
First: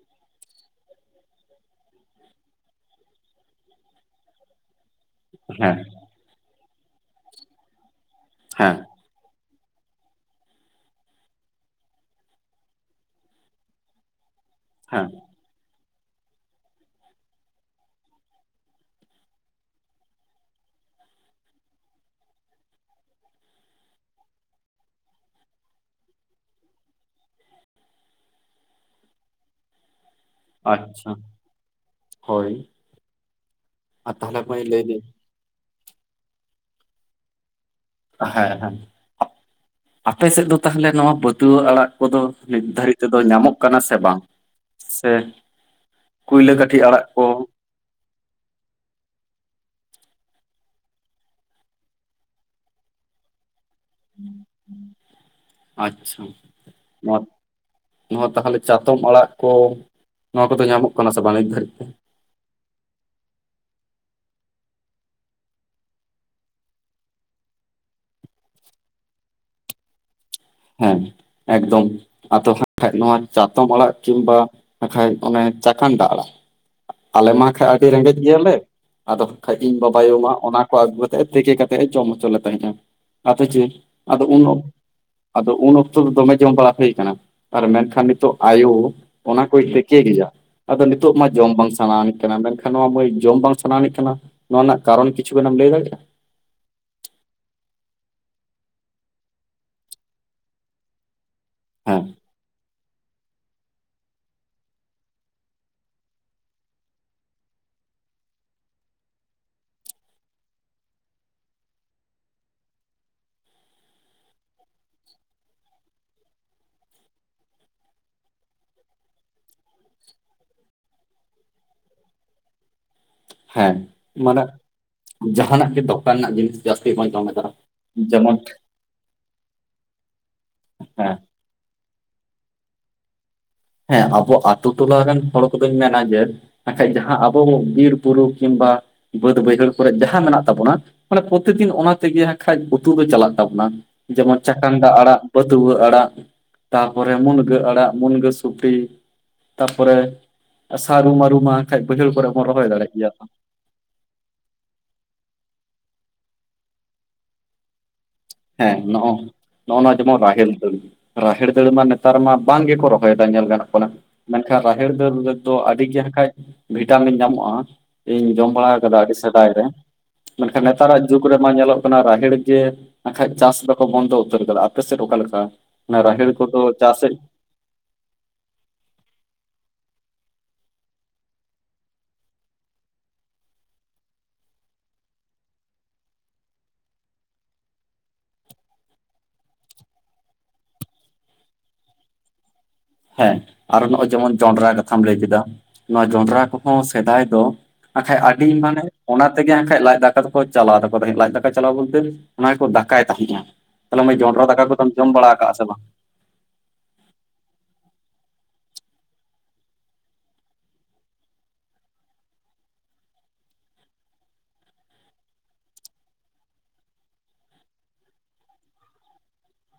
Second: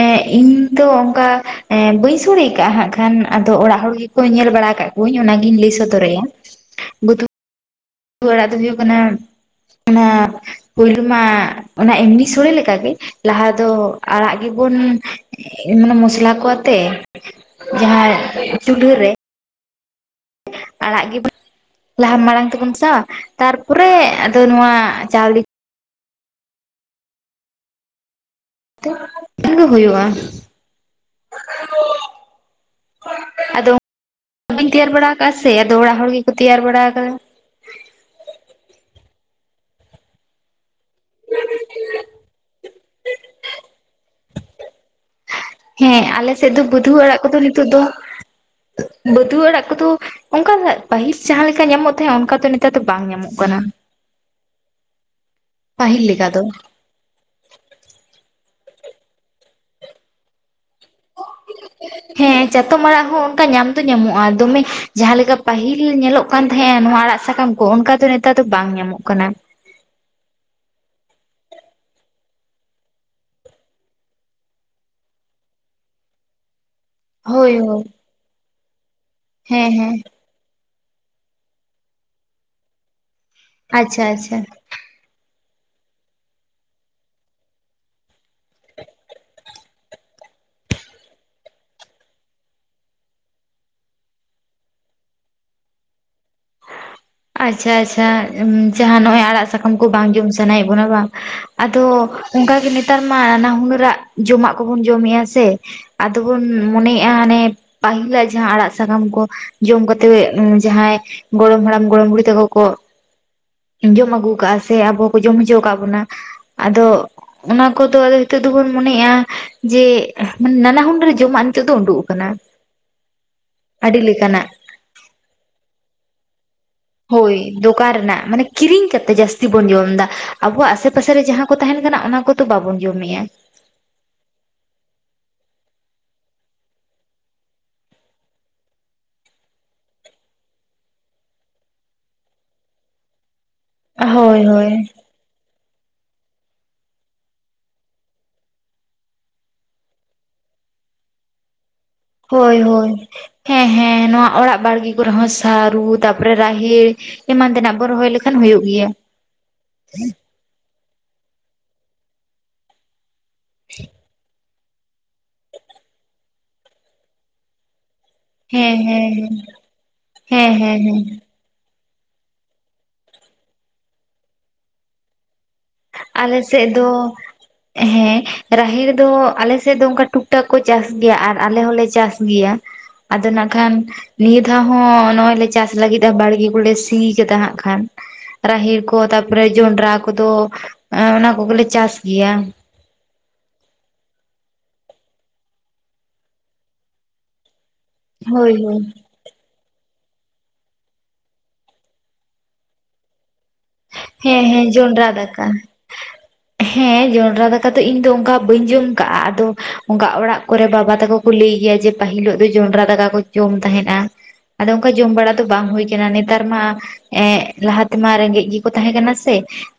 ᱮᱜ ᱤᱧ ᱛᱚ ᱚᱱᱠᱟ ᱮ ᱵᱟᱹᱧ ᱥᱳᱲᱮ ᱟᱠᱟᱜᱼᱟ ᱦᱟᱸᱜ ᱠᱷᱟᱱ ᱟᱫᱚ ᱚᱲᱟᱜ ᱦᱚᱲ ᱜᱮᱠᱚ ᱧᱮᱞ ᱵᱟᱲᱟ ᱠᱟᱜ ᱠᱚᱧ ᱚᱱᱟᱜᱤᱧ ᱞᱟᱹᱭ ᱦᱮᱸ ᱥᱚᱫᱚᱨᱟᱭᱟ [UNINTELLIGIBLE] ᱛᱩᱭᱟᱹ ᱟᱲᱟᱜ ᱫᱚ ᱦᱮᱸ ᱦᱩᱭᱩᱜ ᱠᱟᱱᱟ ᱚᱱᱟ ᱯᱩᱭᱞᱩ ᱢᱟ ᱚᱱᱟ ᱮᱢᱱᱤ ᱥᱳᱲᱮ ᱞᱮᱠᱟ ᱜᱮ ᱞᱟᱦᱟ ᱫᱚ ᱟᱲᱟᱜ ᱜᱮᱵᱚᱱ ᱦᱮᱸ ᱢᱟᱱᱮ ᱢᱚᱥᱞᱟ ᱠᱚ ᱟᱛᱮ ᱡᱟᱦᱟ ᱪᱩᱞᱦᱟᱹ ᱨᱮ ᱟᱲᱟᱜ ᱜᱮᱵᱚᱱ ᱞᱟᱦᱟ ᱢᱟᱲᱟᱝ ᱛᱮᱵᱚᱱ ᱢᱮᱥᱟᱣᱟ ᱛᱟᱨᱯᱚᱨᱮ ᱟᱫᱚ ᱱᱚᱣᱟ ᱪᱟᱣᱞᱮ [UNINTELLIGIBLE] ᱦᱳᱭᱳᱜᱼᱟ ᱟᱪᱪᱷᱟ ᱦᱳᱭ ᱟ ᱛᱟᱦᱞᱮ ᱢᱟᱹᱭ ᱞᱟᱹᱭ ᱵᱤᱱ ᱚᱠᱟ ᱥᱮ ᱟᱫᱚ ᱚᱲᱟᱜ ᱦᱚᱲ ᱜᱮᱠᱚ ᱛᱮᱭᱟᱨ ᱵᱟᱲᱟ ᱟᱠᱟᱫᱟ ᱦᱮ ᱦᱮ ᱟᱯᱮ ᱥᱮᱫ ᱫᱚ ᱛᱟᱦᱚᱞᱮ ᱱᱚᱣᱟ ᱵᱟᱹᱛᱣᱟᱹ ᱟᱲᱟᱜ ᱠᱚᱫᱚ ᱱᱤᱛ ᱫᱷᱟᱹᱨᱤᱡ ᱛᱮᱫᱚ ᱧᱟᱢᱚᱜ ᱠᱟᱱᱟ ᱥᱮ ᱵᱟᱝ ᱥᱮ ᱦᱮ ᱟᱞᱮ ᱥᱮᱫ ᱠᱩᱭᱞᱟᱹ ᱫᱚ ᱠᱟᱹᱴᱷᱤ ᱵᱟᱹᱛᱣᱟᱹ ᱟᱲᱟᱜ ᱠᱚ ᱠᱚᱫᱚ ᱱᱤᱛᱚᱜ ᱫᱚ ᱵᱟᱹᱛᱣᱟᱹ ᱟᱲᱟᱜ ᱠᱚᱫᱚ ᱚᱝᱠᱟ ᱫᱟ ᱯᱟᱹᱦᱤᱞ ᱡᱟᱦᱟ ᱞᱮᱠᱟ ᱧᱟᱢᱚᱜ ᱛᱟᱦᱮᱸᱫ ᱚᱝᱠᱟ ᱫᱚ ᱱᱮᱛᱟᱨ ᱫᱚ ᱵᱟᱝ ᱧᱟᱢᱚᱜ ᱠᱟᱱᱟ᱾ ᱯᱟᱹᱦᱤᱞ ᱟᱪᱪᱷᱟ ᱞᱮᱠᱟ ᱫᱚ [INAUDIBLE] ᱱᱚᱣᱟ ᱛᱟᱦᱟᱞᱮ ᱪᱟᱛᱚᱢ ᱟᱲᱟᱜ ᱠᱚ ᱱᱚᱣᱟ ᱠᱚᱫᱚ ᱧᱟᱢᱚᱜ ᱠᱟᱱᱟ ᱥᱮ ᱵᱟᱝ ᱱᱤᱛ ᱫᱷᱟᱹᱨᱤᱡ ᱛᱮ? ᱦᱮ ᱪᱟᱛᱚᱢ ᱟᱨᱲᱟᱜ ᱦᱚ ᱚᱱᱠᱟ ᱧᱟᱢ ᱫᱚ ᱧᱟᱢᱚᱜᱼᱟ ᱫᱚᱢᱮ ᱡᱟᱦᱟ ᱞᱮᱠᱟ ᱯᱟᱹᱦᱤᱞ ᱧᱮᱞᱚᱜ ᱠᱟᱱ ᱛᱟᱦᱮᱜ-ᱟ ᱱᱚᱣᱟ ᱟᱲᱟᱜ ᱥᱟᱠᱟᱢ ᱠᱚ ᱚᱱᱠᱟ ᱫᱚ ᱱᱮᱛᱟᱨ ᱫᱚ ᱵᱟᱝ ᱧᱟᱢᱚᱜ ᱠᱟᱱᱟ᱾ ᱦᱮ ᱮᱠᱫᱚᱢ᱾ ᱟᱫᱚ ᱦᱟᱹᱜ ᱠᱷᱟᱡ ᱱᱚᱣᱟ ᱪᱟᱛᱚᱢ ᱟᱲᱟᱜ ᱠᱤᱢᱵᱟ ᱱᱟᱠᱷᱟᱡ ᱚᱱᱮ ᱪᱟᱠᱟᱱᱰᱟ ᱟᱲᱟᱜ ᱟᱞᱮ ᱢᱟ ᱦᱳᱭ ᱦᱟᱠᱷᱟᱡ ᱦᱳᱭ ᱟᱹᱰᱤ ᱨᱮᱜᱮᱡ ᱜᱮᱭᱟᱞᱮ ᱟᱫᱚ ᱦᱟᱠᱷᱟᱱᱡ ᱦᱮᱸ ᱤᱧ ᱦᱮᱸ ᱵᱟᱵᱟᱭᱳ ᱢᱟ ᱚᱱᱟ ᱠᱚ ᱟᱹᱜᱩ ᱠᱟᱛᱮᱜ ᱛᱮᱠᱮ ᱠᱟᱛᱮ ᱮ ᱡᱚᱢ ᱦᱚᱪᱚ ᱞᱮᱫ ᱛᱟᱦᱮᱜ-ᱟ ᱟᱫᱚ ᱪᱮᱜ ᱟᱪᱪᱷᱟ ᱟᱫᱚ ᱟᱪᱪᱷᱟ ᱩᱱ ᱚᱠ ᱟᱫᱚ ᱩᱱ ᱚᱠᱛᱚ ᱫᱚ ᱫᱚᱢᱮ ᱡᱚᱢ ᱵᱟᱲᱟ ᱦᱩᱭ ᱠᱟᱱᱟ᱾ ᱟᱨ ᱢᱮᱱᱠᱷᱟᱱ ᱱᱤᱛᱚᱜ ᱟᱭᱳ ᱚᱱᱟ ᱠᱚᱭ ᱛᱮᱠᱮ ᱜᱮᱭᱟ᱾ ᱟᱫᱚ ᱱᱤᱛᱚᱜ ᱢᱟ ᱡᱚᱢ ᱵᱟᱝ ᱥᱟᱱᱟ ᱟᱱᱤᱡ ᱠᱟᱱᱟ ᱢᱮᱱᱠᱷᱟᱱ ᱱᱚᱣᱟ ᱢᱟᱹᱭ ᱡᱚᱢ ᱵᱟᱝ ᱥᱟᱱᱟᱶᱟᱱᱤᱡ ᱠᱟᱱᱟ᱾ ᱱᱚᱣᱟ ᱨᱮᱱᱟᱜ ᱠᱟᱨᱚᱱ ᱠᱤᱪᱷᱩ ᱜᱟᱱᱮᱢ ᱞᱟᱹᱭ ᱫᱟᱲᱮᱭᱟᱜ-ᱟ᱾ ᱟᱪᱪᱷᱟ ᱟᱪᱪᱷᱟ ᱡᱟᱦᱟ ᱱᱚᱜ-ᱚᱭ ᱟᱲᱟᱜ ᱥᱟᱠᱟᱢ ᱠᱚ ᱵᱟᱝ ᱡᱚᱢ ᱥᱟᱱᱟᱭᱮᱜ ᱵᱚᱱᱟ ᱵᱟᱝ᱾ ᱟᱫᱚ ᱦᱮᱸ ᱚᱝᱠᱟ ᱜᱮ ᱱᱮᱛᱟᱨ ᱢᱟ ᱱᱟᱱᱟ ᱦᱩᱱᱟᱹᱨᱟᱜ ᱡᱚᱢᱟᱜ ᱠᱚᱵᱚᱱ ᱡᱚᱢᱮᱜ-ᱟ ᱥᱮ ᱟᱫᱚ ᱵᱚᱱ ᱢᱚᱱᱮᱭᱮᱜ-ᱟ ᱦᱟᱱᱮ ᱯᱟᱹᱦᱤᱞᱟᱜ ᱡᱟᱦᱟ ᱟᱲᱟᱜ ᱥᱟᱠᱟᱢ ᱠᱚ ᱡᱚᱢ ᱠᱟᱛᱮᱜ ᱡᱟᱦᱟᱭ ᱜᱚᱲᱚᱢ ᱦᱟᱲᱟᱢ ᱜᱚᱲᱚᱢ ᱵᱩᱲᱦᱤ ᱛᱟᱠᱚ ᱠᱚ ᱡᱚᱢ ᱟᱹᱜᱩᱣ ᱠᱟᱜ-ᱟ ᱥᱮ ᱟᱵᱚ ᱠᱚ ᱡᱚᱢ ᱦᱚᱪᱚ ᱠᱟᱜ ᱵᱚᱱᱟ ᱟᱫᱚ ᱚᱱᱟ ᱠᱚᱫᱚ ᱟᱫᱚ ᱦᱤᱛᱚᱜ ᱫᱚ ᱵᱚᱱ ᱢᱚᱱᱮ ᱮᱜ-ᱟ᱾ ᱡᱮ ᱢᱟᱱᱮ ᱱᱟᱱᱟ ᱦᱩᱱᱟᱹᱨ ᱡᱚᱢᱟᱜ ᱱᱤᱛᱚᱜ ᱫᱚ ᱩᱰᱩᱜ ᱟᱠᱟᱱᱟ᱾ ᱦᱮ ᱟᱹᱰᱤ ᱢᱟᱱᱮ ᱞᱮᱠᱟᱱᱟᱜ ᱡᱟᱦᱟ ᱱᱟᱜ ᱜᱮ ᱫᱚᱠᱟᱱ ᱨᱮᱱᱟᱜ ᱡᱤᱱᱤᱥ ᱡᱟᱹᱥᱛᱤ ᱵᱟᱝ ᱡᱚᱢ ᱦᱳᱭ ᱞᱮᱫᱟ ᱫᱚᱠᱟᱱ ᱨᱮᱱᱟᱜ ᱡᱮᱢᱚᱱ ᱢᱟᱱᱮ ᱠᱤᱨᱤᱧ ᱠᱟᱛᱮᱜ ᱡᱟᱹᱟᱥᱛᱤ ᱵᱚᱱ ᱡᱚᱢ ᱫᱟ ᱟᱵᱚᱣᱟᱜ ᱦᱮᱸ ᱟᱥᱮ-ᱯᱟᱥᱮ ᱨᱮ ᱡᱟᱦᱟ ᱠᱚ ᱛᱟᱦᱮᱱ ᱠᱟᱱᱟ ᱚᱱᱟ ᱠᱚ ᱫᱚ ᱵᱟᱵᱚᱱ ᱡᱚᱢᱮᱜ-ᱟ᱾ ᱦᱮ ᱟᱵᱚ ᱟᱛᱳ ᱴᱚᱞᱟ ᱨᱮᱱ ᱦᱚᱲ ᱠᱚᱫᱚᱧ ᱢᱮᱱᱟ ᱡᱮ ᱱᱟᱠᱷᱟᱡ ᱡᱟᱦᱟ ᱟᱵᱚ ᱵᱤᱨ ᱵᱩᱨᱩ ᱠᱤᱢᱵᱟ ᱵᱟᱹᱫ ᱵᱟᱹᱭᱦᱟᱹᱲ ᱠᱚᱨᱮᱜ ᱡᱟᱦᱟ ᱢᱮᱱᱟᱜ ᱛᱟᱵᱚᱱᱟ ᱢᱟᱱᱮ ᱯᱚᱛᱤᱫᱤᱱ ᱚᱱᱟ ᱛᱮᱜᱮ ᱦᱟᱸᱜ ᱠᱷᱟᱡ ᱩᱛᱩ ᱫᱚ ᱪᱟᱞᱟᱜ ᱛᱟᱵᱚᱱᱟ᱾ ᱡᱮᱢᱚᱱ ᱦᱳᱭ ᱦᱳᱭ ᱪᱟᱠᱟᱱᱰᱟ ᱟᱲᱟᱜ ᱵᱟᱹᱫᱣᱟᱹ ᱟᱲᱟᱜ ᱛᱟᱨᱯᱚᱨᱮ ᱢᱩᱱᱜᱟᱹ ᱟᱲᱟᱜ ᱢᱩᱱᱜᱟᱹ ᱥᱩ ᱩᱴᱤ ᱛᱟᱯᱚᱨᱮ ᱥᱟᱨᱩ-ᱢᱟᱹᱨᱩ ᱢᱟ ᱠᱷᱟᱱᱡ ᱵᱟᱹᱭᱦᱟᱹᱲ ᱠᱚᱨᱮᱜ ᱵᱚᱱ ᱨᱚᱦᱚᱭ ᱫᱟᱲᱮᱜ ᱜᱮᱭᱟ ᱛᱚ᱾ ᱦᱮ ᱦᱮ ᱱᱚᱣᱟ ᱚᱲᱟᱜ ᱵᱟᱲᱜᱮ ᱠᱚᱨᱮ ᱦᱚ ᱥᱟᱨᱩ ᱛᱟᱯᱚᱨᱮ ᱨᱟᱦᱮᱲ ᱮᱢᱟᱱ ᱛᱮᱱᱟᱜ ᱵᱚᱱ ᱨᱚᱦᱚᱭ ᱞᱮᱠ ᱦᱮ ᱱᱚᱜ-ᱚ ᱱᱚᱜ-ᱚ ᱱᱚᱣᱟ ᱡᱮᱢᱚᱱ ᱨᱟᱦᱮᱲ ᱫᱟᱹᱞ ᱨᱟᱦᱮᱲ ᱫᱟᱹᱲ ᱢᱟ ᱱᱮᱛᱟᱨ ᱢᱟ ᱵᱟᱝ ᱜᱮ ᱠᱚ ᱨᱚ ᱦᱚᱭᱫᱟ ᱧᱮᱞ ᱜᱟᱱᱚᱜ ᱠᱟᱱᱟ ᱢᱮᱱᱠᱷᱟᱱ ᱨᱟᱦᱮᱲ ᱫᱟᱹᱞ ᱨᱮ ᱫᱚ ᱟᱹᱰᱤ ᱜᱮ ᱦᱟᱠᱷᱟᱡ ᱵᱷᱤᱴᱟᱢᱤᱱ ᱧᱟᱢᱚᱜ-ᱟ᱾ ᱤᱧ ᱡᱚᱢ ᱵᱟᱲᱟᱣ ᱦᱮᱸ ᱠᱟᱫᱟ ᱦᱮᱸ ᱟᱹᱰᱤ ᱦᱮᱸ ᱥᱮᱫᱟᱭ ᱨᱮ ᱦᱮᱸ ᱢᱮᱱᱠᱷᱟᱱ ᱦᱮᱸ ᱦᱮᱸ ᱱᱮᱛᱟᱨᱟᱜ ᱡᱩᱜᱽ ᱨᱮ ᱢᱟ ᱧᱮᱞᱚᱜ ᱠᱟᱱᱟ ᱨᱟᱦᱮᱲ ᱜᱮ ᱱᱟᱠᱷᱟᱡ ᱪᱟᱥ ᱫᱚ ᱠᱚ ᱵᱚᱱᱫᱚ ᱩᱛᱟᱹᱨ ᱠᱟᱫᱟ ᱟᱯᱮ ᱥᱮᱫ ᱚᱠᱟ ᱠᱮᱠᱟ? ᱚᱱᱟ ᱨᱟᱦᱮᱲ ᱠᱚ ᱫᱚ ᱪᱟᱥᱮᱜ ᱦᱮ ᱨᱟᱦᱮᱲ ᱫᱚ ᱟᱞᱮ ᱥᱮᱫ ᱫᱚ ᱚᱝᱠᱟ ᱴᱩᱠ-ᱴᱟᱠ ᱠᱚ ᱪᱟᱥ ᱜᱮᱭᱟ ᱟᱨ ᱟᱞᱮ ᱦᱚᱞᱮ ᱪᱟᱥ ᱜᱮᱭᱟ᱾ ᱟᱫᱚ ᱱᱟᱜ ᱠᱷᱟᱱ ᱱᱤᱭᱟᱹ ᱫᱷᱟᱣ ᱦᱚ ᱱᱚᱜᱼᱚᱭ ᱞᱮ ᱪᱟᱥ ᱞᱟᱹᱜᱤᱫ-ᱟ ᱵᱟᱲᱜᱮ ᱠᱚ ᱞᱮ ᱥᱤ ᱠᱟᱫᱟ ᱦᱟᱸᱜ ᱠᱷᱟᱱ᱾ ᱨᱟᱦᱮᱲ ᱠᱚ ᱛᱟᱯᱚᱨᱮ ᱡᱚᱱᱰᱨᱟ ᱠᱚ ᱫᱚ ᱚᱱᱟ ᱠᱚᱜᱮ ᱞᱮ ᱪᱟᱥ ᱜᱮᱭᱟ᱾ ᱦᱮ ᱟᱨᱚ ᱱᱚᱜ-ᱚᱭ ᱡᱮᱢᱚᱱ ᱡᱚᱱᱰᱨᱟ ᱠᱟᱛᱷᱟᱢ ᱞᱟᱹᱭ ᱠᱮᱫᱟ ᱱᱚᱣᱟ ᱡᱚᱱᱰᱨᱟ ᱠᱚᱦᱚ ᱥᱮᱫᱟᱭ ᱫᱚ ᱟᱪᱪᱷᱟᱡ ᱟᱰᱤ ᱦᱳᱭ ᱦᱳᱭ ᱢᱟᱱᱮ ᱚᱱᱟ ᱛᱮᱜᱮ ᱦᱟᱠᱷᱟᱡ ᱞᱟᱡ ᱫᱟᱠᱟ ᱫᱚᱠᱚ ᱪᱟᱞᱟᱣ ᱛᱟᱠᱚ ᱛᱟᱦᱮᱫ ᱞᱟᱡ ᱫᱟᱠᱟ ᱪᱟᱞᱟᱣ ᱵᱚᱞᱛᱮ ᱚᱱᱟ ᱠᱚ ᱫᱟᱠᱟᱭ ᱛᱟᱦᱮᱫᱼᱟ ᱛᱟᱦᱚᱞᱮ ᱢᱟᱹᱭ ᱦᱮᱸ ᱡᱚᱸᱰᱨᱟ ᱫᱟᱠᱟ ᱠᱚᱫᱚᱢ ᱡᱚᱢ ᱵᱟᱲᱟ ᱟᱠᱟᱜᱼᱟ ᱥᱮ ᱵᱟᱝ? ᱦᱮ ᱡᱚᱱᱰᱨᱟ ᱫᱟᱠᱟ ᱫᱚ ᱤᱧ ᱫᱚ ᱚᱱᱠᱟ ᱵᱟᱹᱧ ᱡᱚᱢ ᱟᱠᱟᱜᱼᱟ ᱟᱫᱚ ᱚᱱᱠᱟ ᱚᱲᱟᱜ ᱠᱚᱨᱮ ᱵᱟᱵᱟ ᱛᱟᱠᱚ ᱠᱚ ᱞᱟᱹᱭ ᱜᱮᱭᱟ ᱡᱮ ᱯᱟᱹᱦᱤᱞᱳᱜ ᱫᱚ ᱡᱚᱱᱰᱨᱟ ᱫᱟᱠᱟ ᱠᱚ ᱡᱚᱢ ᱛᱟᱦᱮᱜ-ᱟ ᱟᱫᱚ ᱚᱱᱠᱟ ᱡᱚᱢ ᱵᱟᱲᱟ ᱫᱚ ᱵᱟᱝ ᱦᱩᱭ ᱟᱠᱟᱱᱟ ᱱᱮᱛᱟᱨ ᱢᱟ ᱮ ᱞᱟᱦᱟ ᱛᱮᱢᱟ ᱨᱮᱜᱮᱡ ᱜᱮ ᱛᱟᱦᱮ ᱠᱟᱱᱟ ᱥᱮ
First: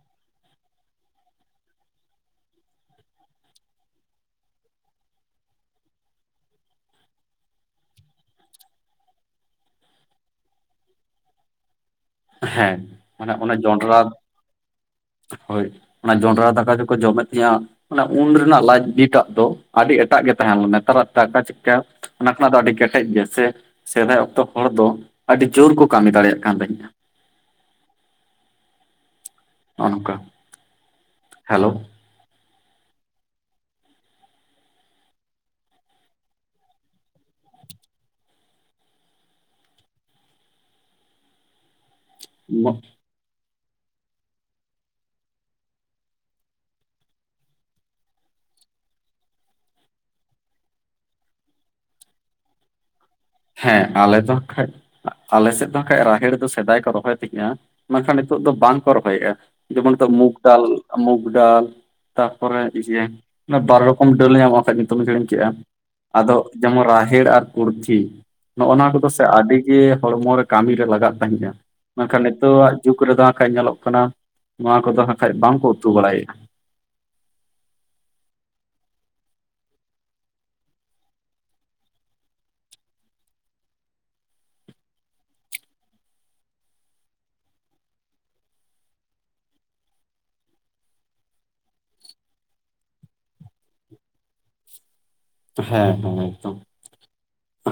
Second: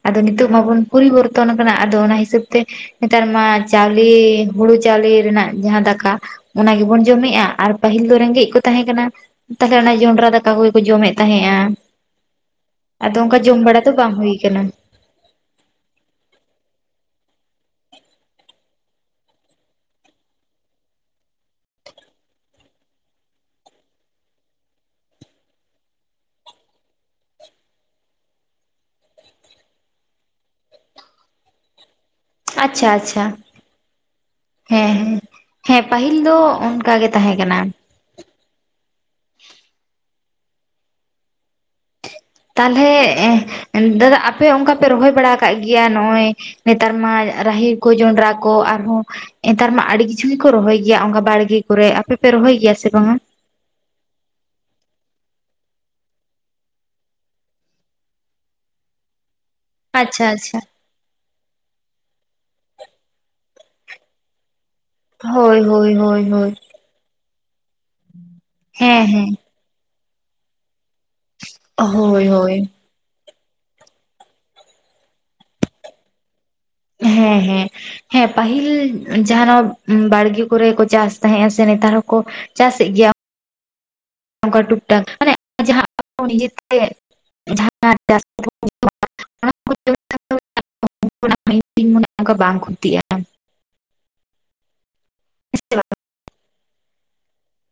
ᱟᱫᱚ ᱱᱤᱛᱚᱜ ᱢᱟᱵᱚᱱ ᱯᱚᱨᱤᱵᱚᱨᱛᱚᱱ ᱟᱠᱟᱱᱟ ᱟᱫᱚ ᱚᱱᱟ ᱦᱤᱥᱟᱹᱵ ᱛᱮ ᱱᱮᱛᱟᱨ ᱢᱟ ᱪᱟᱣᱞᱮ ᱦᱳᱲᱳ ᱪᱟᱣᱞᱮ ᱨᱮᱱᱟᱜ ᱡᱟᱦᱟ ᱫᱟᱠᱟ ᱚᱱᱟ ᱜᱮᱵᱚᱱ ᱡᱚᱢᱮᱫᱼᱟ ᱟᱨ ᱯᱟᱹᱦᱤᱞ ᱫᱚ ᱨᱮᱜᱮᱡ ᱠᱚ ᱛᱟᱦᱮ ᱠᱟᱱᱟ ᱛᱟᱦᱚᱞᱮ ᱚᱱᱟ ᱡᱚᱱᱰᱨᱟ ᱫᱟᱠᱟ ᱠᱚᱜᱮ ᱠᱚ ᱡᱚᱢᱮᱫ ᱛᱟᱦᱮᱜᱼᱟ ᱦᱮ ᱢᱟᱱᱮ ᱚᱱᱟ ᱡᱚᱱᱰ ᱫᱚ ᱵᱟᱝ ᱦᱩᱭ ᱟᱠᱟᱱᱟ ᱦᱳᱭ ᱚᱱᱟ ᱡᱚᱸᱰᱨᱟ ᱫᱟᱠᱟ ᱡᱚᱠᱚ ᱡᱚᱢᱮᱫ ᱛᱟᱦᱮᱜᱼᱟ ᱢᱟᱱᱮ ᱩᱱ ᱨᱮᱱᱟᱜ ᱞᱟᱡ ᱵᱤᱴᱟᱜ ᱫᱚ ᱟᱹᱰᱤ ᱮᱴᱟᱜ ᱜᱮ ᱛᱟᱦᱮ ᱞᱮᱱᱟ ᱱᱮᱛᱟᱨᱟᱜ ᱫᱟᱠᱟ ᱪᱤᱠᱠᱟ ᱚᱱᱟ ᱠᱷᱚᱱᱟᱜ ᱫᱚ ᱟᱹᱰᱤ ᱠᱮᱴᱮᱡ ᱜᱮᱭᱟ ᱥᱮ ᱥᱮᱫᱟᱭ ᱚᱠᱛᱚ ᱦᱚᱲ ᱫᱚ ᱟᱹᱰᱤ ᱡᱳᱨ ᱠᱚ ᱠᱟᱹᱢᱤ ᱫᱟᱲᱮᱭᱟᱜ ᱠᱟᱱ ᱛᱟᱦᱮᱸᱫᱼᱟ ᱱᱚᱜ-ᱚ ᱱᱚᱝᱠᱟ ᱦᱮᱞᱳ ᱟᱪᱪᱷᱟ ᱟᱪᱪᱷᱟ ᱦᱮ ᱦᱮ ᱦᱮ ᱯᱟᱹᱦᱤᱞ ᱫᱚ ᱚᱱᱠᱟ ᱜᱮ ᱛᱟᱦᱮ ᱠᱟᱱᱟ ᱛᱟᱦᱞᱮ ᱫᱟᱫᱟ ᱟᱯᱮ ᱚᱱᱠᱟ ᱯᱮ ᱨᱚᱦᱚᱭ ᱵᱟᱲᱟ ᱟᱠᱟᱫ ᱜᱮᱭᱟ ᱱᱚᱜᱼ ᱚᱭ ᱱᱮᱛᱟᱨ ᱢᱟ ᱨᱟᱦᱮᱲ ᱠᱚ ᱡᱚᱱᱰᱨᱟ ᱠᱚ ᱟᱨᱦᱚ ᱱᱮᱛᱟᱨ ᱢᱟ ᱟᱹᱰᱤ ᱠᱤᱪᱷᱩ ᱜᱮᱠᱚ ᱨᱚᱦᱚᱭ ᱜᱮᱭᱟ ᱚᱱᱠᱟ ᱵᱟᱲᱜᱮ ᱠᱚᱨᱮ ᱟᱯᱮᱯᱮ ᱨᱚᱦᱚᱭ ᱜᱮᱭᱟ ᱥᱮ ᱵᱟᱝᱟ? ᱦᱮ ᱟᱞᱮ ᱫᱚ ᱦᱟᱠᱠᱷᱟᱡ ᱟᱞᱮ ᱥᱮᱫ ᱫᱚ ᱦᱟᱠᱷᱟᱡ ᱨᱟᱦᱮᱲ ᱫᱚ ᱥᱮᱫᱟᱭ ᱠᱚ ᱨᱚᱦᱚᱭ ᱛᱤᱧᱟᱹ ᱢᱮᱱᱠᱷᱟᱱ ᱱᱤᱛᱚᱜ ᱫᱚ ᱵᱟᱝ ᱠᱚ ᱨᱚᱦᱚᱭᱮᱫᱼᱟ ᱡᱮᱢᱚᱱ ᱛ ᱟᱪᱪᱷᱟ ᱢᱩᱜ ᱟᱪᱪᱷᱟ ᱰᱟᱞ ᱢᱩᱠ ᱰᱟᱞ ᱛᱟᱯᱚᱨᱮ ᱤᱭᱟᱹ ᱚᱱᱟ ᱵᱟᱨ ᱨᱚᱠᱚᱢ ᱰᱟᱹᱞ ᱧᱟᱢᱚᱜ-ᱟ ᱠᱷᱟᱱᱡ ᱦᱲᱤᱧ ᱠᱮᱫᱼᱟ ᱦᱳᱭ ᱦᱳᱭ ᱦᱳᱭ ᱟᱫᱚ ᱦᱳᱭ ᱡᱮᱢᱚᱱ ᱨᱟᱦᱮᱲ ᱟᱨ ᱠᱩᱨᱛᱷᱤ ᱱᱚᱜᱼᱚ ᱱᱚᱣᱟ ᱦᱮᱸ ᱠᱚᱫᱚ ᱥᱮ ᱦᱮᱸ ᱟᱹᱰᱤ ᱡᱮ ᱦᱚᱲᱢᱚ ᱨᱮ ᱠᱟᱹᱢᱤ ᱨᱮ ᱞᱟᱜᱟᱜ ᱛᱟᱦᱮᱼᱟ ᱢᱮᱱᱠᱷᱟᱱ ᱦᱳᱭ ᱦᱳᱭ ᱱᱤᱛᱚᱜ ᱟ ᱡᱩᱜᱽ ᱨᱮᱫᱚ ᱦᱟᱜᱠᱷᱟᱡ ᱧᱮᱞᱚᱜ ᱠᱟᱱᱟ ᱱᱚᱣᱟ ᱠᱚᱫᱚ ᱦᱟᱜᱠᱷᱟᱡ ᱵᱟᱝᱠᱚ ᱩᱛᱩ ᱵᱟᱲᱟᱭᱟ ᱦᱮ ᱦᱮ ᱦᱮ ᱯᱟᱹᱦᱤᱞ ᱡᱟᱦᱟᱱᱟᱜ ᱵᱟᱲᱜᱮ ᱠᱚᱨᱮ ᱠᱚ ᱪᱟᱥ ᱛᱟᱦᱮᱜᱼᱟ ᱥᱮ ᱱᱮᱛᱟᱨ ᱦᱚᱠᱚ ᱪᱟᱥᱮᱫ ᱜᱮᱭᱟ ᱚᱱᱠᱟ ᱴᱩᱠ ᱴᱟᱠ ᱢᱟᱱᱮ ᱡᱟᱦᱟ ᱱᱤᱡᱮᱛᱮ [UNINTELLIGIBLE] [INAUDIBLE] [UNINTELLIGIBLE] ᱦᱮᱸ ᱦᱮ ᱥᱮ ᱦᱮ ᱮᱠᱫᱚᱢ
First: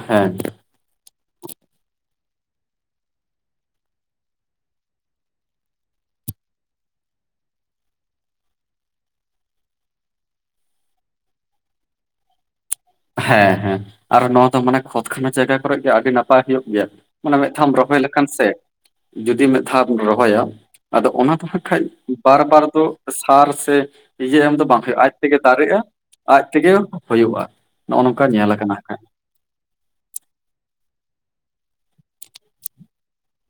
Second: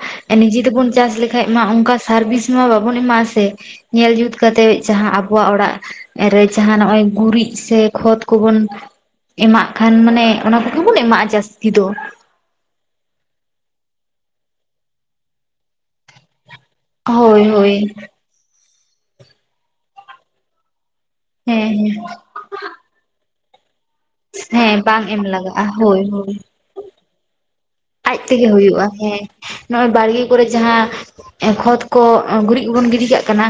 ᱦᱮᱸ ᱮ ᱱᱤᱡᱮᱛᱮ ᱯᱩᱱ ᱪᱟᱥ ᱞᱮ ᱠᱷᱟᱡ ᱢᱟ ᱚᱱᱠᱟ ᱥᱟᱨᱵᱷᱤᱥ ᱢᱟ ᱵᱟᱵᱚᱱ ᱮᱢᱟᱜ-ᱟ ᱥᱮ ᱧᱮᱞ ᱡᱩᱛ ᱠᱟᱛᱮᱜ ᱡᱟᱦᱟ ᱟᱵᱚᱣᱟᱜ ᱚᱲᱟᱜ ᱨᱮ ᱡᱟᱦᱟ ᱱᱚᱜᱚᱭ ᱜᱩᱨᱤᱡ ᱥᱮ ᱠᱷᱚᱛ ᱠᱚᱵᱚᱱ ᱮᱢᱟᱜ ᱠᱷᱟᱱ ᱢᱟᱱᱮ ᱚᱱᱟ ᱠᱚᱜᱮ ᱵᱚᱱ ᱮᱢᱟᱜᱼᱟ ᱡᱟᱹᱥᱛᱤ ᱫᱚ ᱦᱮ ᱦᱮ ᱟᱨ ᱱᱚᱣᱟ ᱫᱚ ᱢᱟᱱᱮ ᱠᱷᱚᱛ ᱠᱷᱟᱱᱟ ᱡᱟᱭᱜᱟ ᱠᱚᱨᱮ ᱜᱮ ᱟᱹᱰᱤ ᱱᱟᱯᱟᱭ ᱦᱳᱭᱳᱜ ᱜᱮᱭᱟ ᱢᱟᱱᱮ ᱦᱳᱭ ᱢᱤᱫ ᱫᱷᱟᱣᱢ ᱦᱳᱭ ᱨᱚᱦᱚᱭ ᱞᱮᱠᱷᱟᱱ ᱥᱮ ᱡᱩᱫᱤ ᱢᱤᱫ ᱫᱷᱟᱣᱢ ᱨᱚᱦᱚᱭᱟ ᱟᱫᱚ ᱚᱱᱟ ᱫᱚ ᱦᱮᱸ ᱦᱟᱸᱜ ᱠᱷᱟᱡ ᱦᱮᱸ ᱵᱟᱨ ᱵᱟᱨ ᱫᱚ ᱥᱟᱨ ᱥᱮ ᱯᱤᱡᱮ ᱮᱢ ᱫᱚ ᱦᱮᱸ ᱵᱟᱝ ᱦᱳᱭᱳᱜᱼᱟ ᱮᱢ ᱟᱡᱛᱮᱜᱮ ᱞᱟᱜᱟᱜᱼᱟ ᱫᱟᱨᱮᱜᱼᱟ ᱦᱳᱭ ᱦᱳᱭ ᱟᱡ ᱛᱮᱜᱮ ᱦᱳᱭᱳᱜᱼᱟ ᱟᱡ ᱛᱮᱜᱮ ᱦᱳᱭᱳᱜᱼᱟ ᱦᱮ ᱱᱚᱜᱼᱚᱭ ᱵᱟᱲᱜᱮ ᱠᱚᱨᱮ ᱡᱟᱦᱟ ᱠᱷᱚᱛ ᱠᱚ ᱜᱩᱨᱤᱡ ᱠᱚᱵᱚᱱ ᱜᱤᱰᱤ ᱠᱟᱜ ᱠᱟᱱᱟ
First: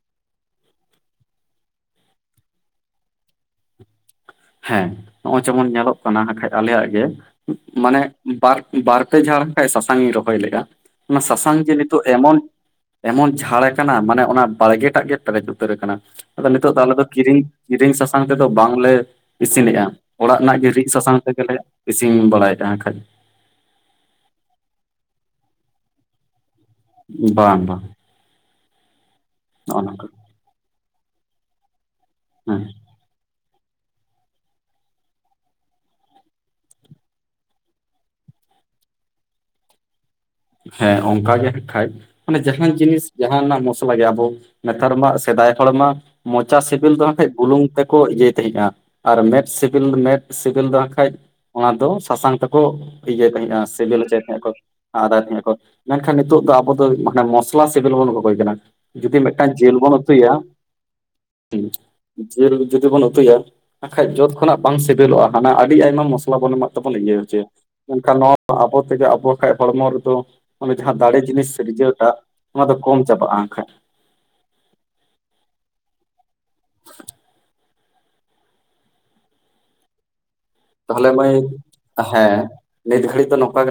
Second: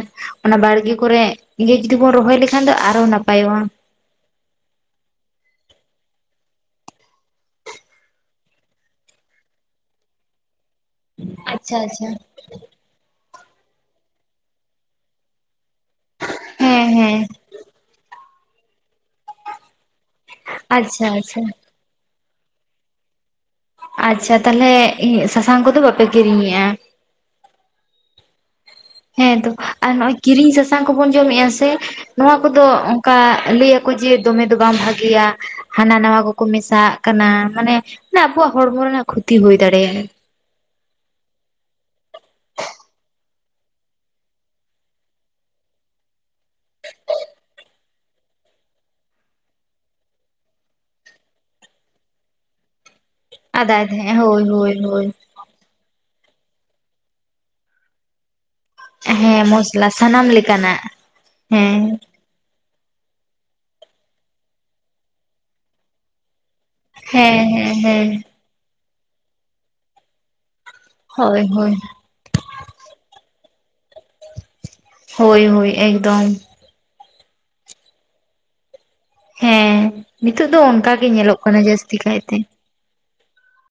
ᱚᱱᱟ ᱵᱟᱲᱜᱮ ᱠᱚᱨᱮ ᱜᱮ ᱡᱩᱫᱤ ᱵᱚᱱ ᱨᱚᱦᱚᱭ ᱞᱮᱠᱷᱟᱱ ᱫᱚ ᱟᱨᱦᱚ ᱱᱟᱯᱟᱭᱚᱜᱼᱟ ᱦᱮ ᱱᱚᱜᱼᱚᱭ ᱡᱮᱢᱚᱱ ᱧᱮᱞᱚᱜ ᱠᱟᱱᱟᱠᱷᱟᱡ ᱟᱞᱮᱭᱟᱜ ᱜᱮ ᱢᱟᱱᱮ ᱵᱟᱨ ᱵᱟᱨ ᱯᱮ ᱡᱷᱟᱲ ᱦᱟᱠᱷᱟᱡ ᱥᱟᱥᱟᱝ ᱤᱧ ᱨᱚᱦᱚᱭ ᱞᱮᱜ-ᱟ ᱚᱱᱟ ᱥᱟᱥᱟᱝ ᱡᱮ ᱟᱪᱪᱷᱟ ᱱᱤᱛᱚᱜ ᱟᱪᱪᱷᱟ ᱮᱢᱚᱱ ᱮᱢᱚᱱ ᱡᱷᱟᱲ ᱟᱠᱟᱱᱟ ᱢᱟᱱᱮ ᱚᱱᱟ ᱵᱟᱲᱜᱮ ᱴᱟᱜ ᱜᱮ ᱯᱮᱨᱮᱡ ᱩᱛᱟᱹᱨ ᱟᱠᱟᱱᱟ ᱟᱫᱚ ᱱᱤᱛᱚᱜ ᱫᱚ ᱦᱮᱸ ᱟᱞᱮ ᱫᱚ ᱦᱮᱸ ᱠᱤᱨᱤᱧ ᱠᱤᱨᱤᱧ ᱥᱟᱥᱟᱝ ᱛᱮᱫᱚ ᱵᱟᱝᱞᱮ ᱤᱥᱤᱱᱮᱜᱼᱟ ᱚᱲᱟᱜ ᱨᱮᱱᱟᱜ ᱨᱤᱫ ᱟᱪᱪᱷᱟ ᱥᱟᱥᱟᱝ ᱟᱪᱪᱷᱟ ᱛᱮᱜᱮᱞᱮᱼᱼ ᱤᱥᱤ ᱵᱟᱲᱟᱭᱮᱫᱟ ᱦᱟᱠᱷᱟᱡᱼᱼ ᱟᱪᱪᱷᱟ ᱛᱟᱦᱞᱮ ᱤᱧ ᱥᱟᱥᱟᱝ ᱠᱚᱫᱚ ᱵᱟᱯᱮ ᱠᱤᱨᱤᱧᱮᱜᱼᱟ ᱵᱟᱝ ᱵᱟᱝ ᱦᱮ ᱛᱚ ᱱᱚᱜᱼᱚ ᱟᱨ ᱱᱚᱝᱠᱟ ᱱᱚᱜ ᱚᱭ ᱠᱤᱨᱤᱧ ᱥᱟᱥᱟᱝ ᱠᱚᱵᱚᱱ ᱡᱚᱢᱮᱫᱼᱟ ᱥᱮ ᱱᱚᱣᱟ ᱦᱮᱸ ᱠᱚᱫᱚ ᱚᱱᱠᱟ ᱞᱟᱹᱭᱟᱠᱚ ᱡᱮ ᱫᱚᱢᱮ ᱫᱚ ᱵᱟᱝ ᱵᱷᱟᱜᱮᱤᱭᱟ ᱦᱟᱱᱟ ᱱᱟᱣᱟ ᱠᱚᱠᱚ ᱢᱮᱥᱟᱜ ᱠᱟᱱᱟ ᱢᱟᱱᱮ ᱟᱵᱚᱣᱟᱜ ᱦᱚᱲᱢᱚ ᱨᱮᱱᱟᱜ ᱠᱷᱚᱛᱤ ᱦᱩᱭ ᱫᱟᱲᱮᱭᱟᱜᱼᱟ ᱦᱮ ᱚᱱᱠᱟ ᱜᱮ ᱦᱟᱠᱷᱟᱱᱡ ᱢᱟᱱᱮ ᱡᱟᱦᱟᱱ ᱡᱤᱱᱤᱥ ᱡᱟᱦᱟᱱᱟᱜ ᱢᱚᱥᱞᱟ ᱜᱮ ᱟᱵᱚ ᱱᱮᱛᱟᱨ ᱢᱟ ᱥᱮᱫᱟᱭ ᱦᱚᱲ ᱢᱟ ᱢᱚᱪᱟ ᱥᱮᱵᱮᱞ ᱫᱚ ᱦᱟᱠᱟᱱᱡ ᱵᱩᱞᱩᱝ ᱛᱮᱠᱚ ᱤᱭᱟᱹᱭ ᱛᱟᱦᱮᱫᱼᱟᱼᱼ ᱟᱨ ᱢᱮᱫ ᱥᱤᱵᱤᱞ ᱢᱮᱫ ᱥᱤᱵᱤᱞ ᱫᱚ ᱦᱟᱠᱷᱟᱱᱡ ᱚᱱᱟ ᱫᱚ ᱥᱟᱥᱟᱝ ᱛᱮᱠᱚ ᱤᱭᱟᱹᱭ ᱛᱟᱦᱮᱸᱜᱼᱟ ᱟᱫᱟᱭ ᱥᱮᱵᱮᱞ ᱦᱚᱪᱭ ᱛᱟᱦᱮᱸᱜ ᱛᱟᱦᱮᱸᱫ ᱦᱳᱭ ᱠᱚ᱾ ᱦᱳᱭ ᱦᱳᱭ ᱛᱟᱦᱮᱸ ᱟᱠᱚ᱾ ᱢᱮᱱᱠᱷᱟᱱ ᱱᱤᱛᱚᱜ ᱫᱚ ᱟᱵᱚ ᱫᱚ ᱢᱚᱥᱞᱟ ᱥᱤᱵᱤᱞ ᱵᱚᱱ ᱠᱚ ᱠᱚᱭ ᱠᱟᱱᱟ᱾ ᱡᱩᱫᱤ ᱦᱮᱸ ᱢᱤᱫᱴᱟᱝ ᱡᱮᱞ ᱢᱚᱥᱞᱟ ᱵᱚᱞ ᱥᱟᱱᱟᱢ ᱩᱛᱩᱭᱟ ᱞᱮᱠᱟᱱᱟᱜ ᱦᱩᱸ᱾ ᱦᱮᱸ ᱡᱤᱞ ᱡᱩᱫᱤ ᱵᱚᱱ ᱩᱛᱩᱭᱟ ᱦᱟᱸᱠᱷᱟᱡ ᱡᱚᱛ ᱠᱷᱚᱱᱟᱜ ᱵᱟᱝ ᱥᱤᱵᱤᱞᱚᱜᱼᱟ ᱦᱟᱱᱟ ᱟᱹᱰᱤ ᱟᱭᱢᱟ ᱢᱚᱥᱞᱟ ᱵᱚᱱ ᱮᱢᱟᱜ ᱛᱚ ᱵᱚᱱ ᱤᱭᱟᱹ ᱦᱮᱸ ᱦᱚᱪᱮᱭᱟ᱾ ᱦᱮᱸ ᱦᱮᱸ ᱢᱮᱱᱠᱷᱟᱱ ᱱᱚᱣᱟ ᱟᱵᱚ ᱛᱮᱜᱮ ᱟᱵᱚ ᱦᱟᱠᱷᱟᱱ ᱦᱚᱲᱢᱚ ᱨᱮᱫᱚ ᱚᱱᱮ ᱡᱟᱦᱟᱸ ᱫᱟᱲᱮ ᱦᱳᱭ ᱡᱤᱱᱤᱥ ᱦᱳᱭ ᱥᱤᱨᱡᱟᱹᱣᱴᱟᱜ ᱚᱱᱟ ᱫᱚ ᱠᱚᱢ ᱪᱟᱵᱟᱜᱼᱟ ᱦᱟᱸᱠᱷᱟᱡ᱾ ᱦᱳᱭ ᱦᱳᱭ ᱮᱠᱫᱚᱢ᱾ ᱦᱮᱸ᱾ ᱱᱤᱛᱚᱜ ᱫᱚ ᱚᱱᱠᱟ ᱜᱮ ᱛᱟᱦᱚᱞᱮ ᱢᱟᱹᱭ ᱧᱮᱞᱚᱜ ᱠᱟᱱᱟ ᱡᱟᱹᱥᱛᱤ ᱠᱟᱭᱛᱮ᱾ ᱦᱮᱸ ᱱᱤᱛ ᱜᱟᱹᱲᱤᱡ ᱫᱚ ᱱᱚᱝᱠᱟ ᱜᱮ